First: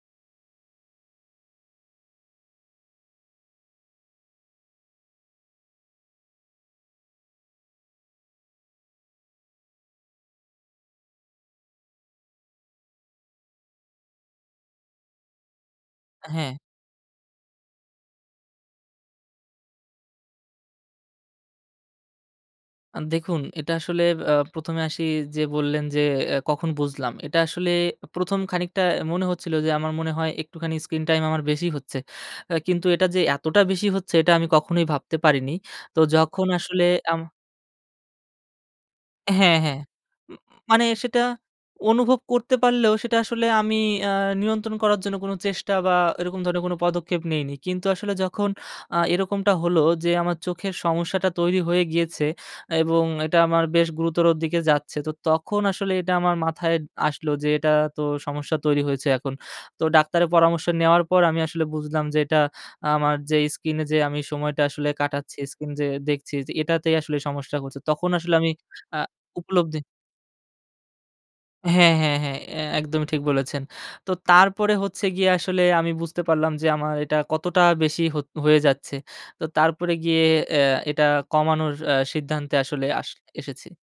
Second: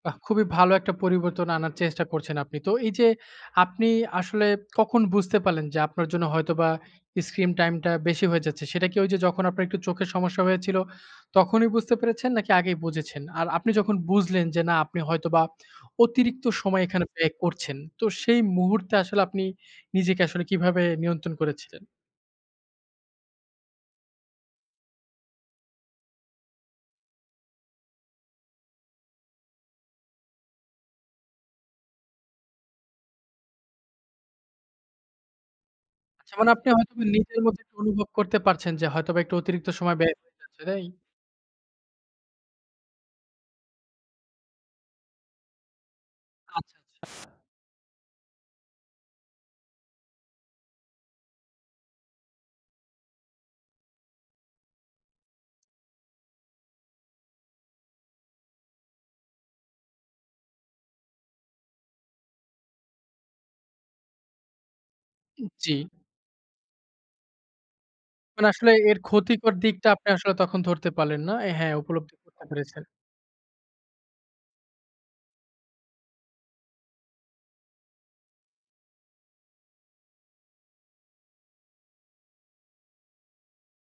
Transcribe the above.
খুবই ভালো একটা পরিবর্তন আনার চেষ্টা করছেন আপনি। তো এই যে, আপনি আসলে কখন বুঝতে পারলেন যে, আপনার জন্য হয়তোবা স্ক্রিন টাইমটা বেশি হয়ে যাচ্ছে, সেটা কি ওই যে, যখন আপনার একটু চোখের সমস্যা হয়েছিল, তখনই বুঝতে পেরেছেন, নাকি আগেই বুঝেছেন? আর আপনি যখন বুঝলেন যে, না, আপনি হয়তোবা অতিরিক্ত হ্যাঁ। সময় এখানে ব্যয় করছেন। তো সেই মুহূর্তে আসলে আপনি নিজেকে আসলে কীভাবে নিয়ন্ত্রণ করেছিলেন? আ দেখুন এটা আসলে আ ১ম এ আসি যে বললেন যে, এ কখন বুঝলাম। এটা আসলে ১ম খানিকটা মনে হচ্ছিল যে, আমার মনে হয়, একটুখানি স্ক্রিন টাইম আমার বেশি হচ্ছে। আ কিন্তু এটা যে, এতটা বেশি হচ্ছে, এটা আমি কখনোই ভাবতে পারিনি। তো আচ্ছা, যখন মানে আপনি আসলে হয়তোবা আম নিজের মধ্যে অনুভব করতে পারছেন যে, হয়তোবা একটু হ্যাঁ, অতিরিক্ত হ্যাঁ। সময় ব্যয় হয়ে উম যাচ্ছে, তাই? মানে সেটা অনুভব করতে পারলেও, সেটা আসলে আমি আ নিয়ন্ত্রণ করার জন্য কোনো চেষ্টা বা এরকম ধরনের কোনো আচ্ছা, আচ্ছা। পদক্ষেপ নিইনি, কিন্তু আসলে যখন আ এরকমটা হলো যে, আমার চোখের সমস্যাটা তৈরি হয়ে গিয়েছে এবং এটা আমার বেশ গুরুতর দিকে যাচ্ছে, তো তখন আসলে এটা আমার মাথায় আসলো যে, এটা তো সমস্যা তৈরি হয়েছে, এখন তো ডাক্তারের পরামর্শ নেওয়ার পর আমি আসলে বুঝলাম যে, এটা আমার যে স্কিন এ যে, আমি সময়টা আসলে কাটাচ্ছি, উ স্কিন জি। যে দেখছি, যে এটাতেই আসলে সমস্যা হচ্ছে। তখন আসলে মানে আমি আসলে এর আ ক্ষতিকর উপলব্ধি দিকটা আপনি আসলে তখন ধরতে পারলেন না? হ্যাঁ, হ্যাঁ, উপলব্ধি হ্যাঁ, হ্যাঁ করতে এ পেরেছেন। একদমই ঠিক বলেছেন। তো তারপরে হচ্ছে গিয়ে, আসলে আমি বুঝতে পারলাম যে, আমার এটা কতটা বেশি হো হয়ে যাচ্ছে। তো তারপরে গিয়ে অ্যা এটা কমানোর আ সিদ্ধান্তে আসলে আস এসেছি।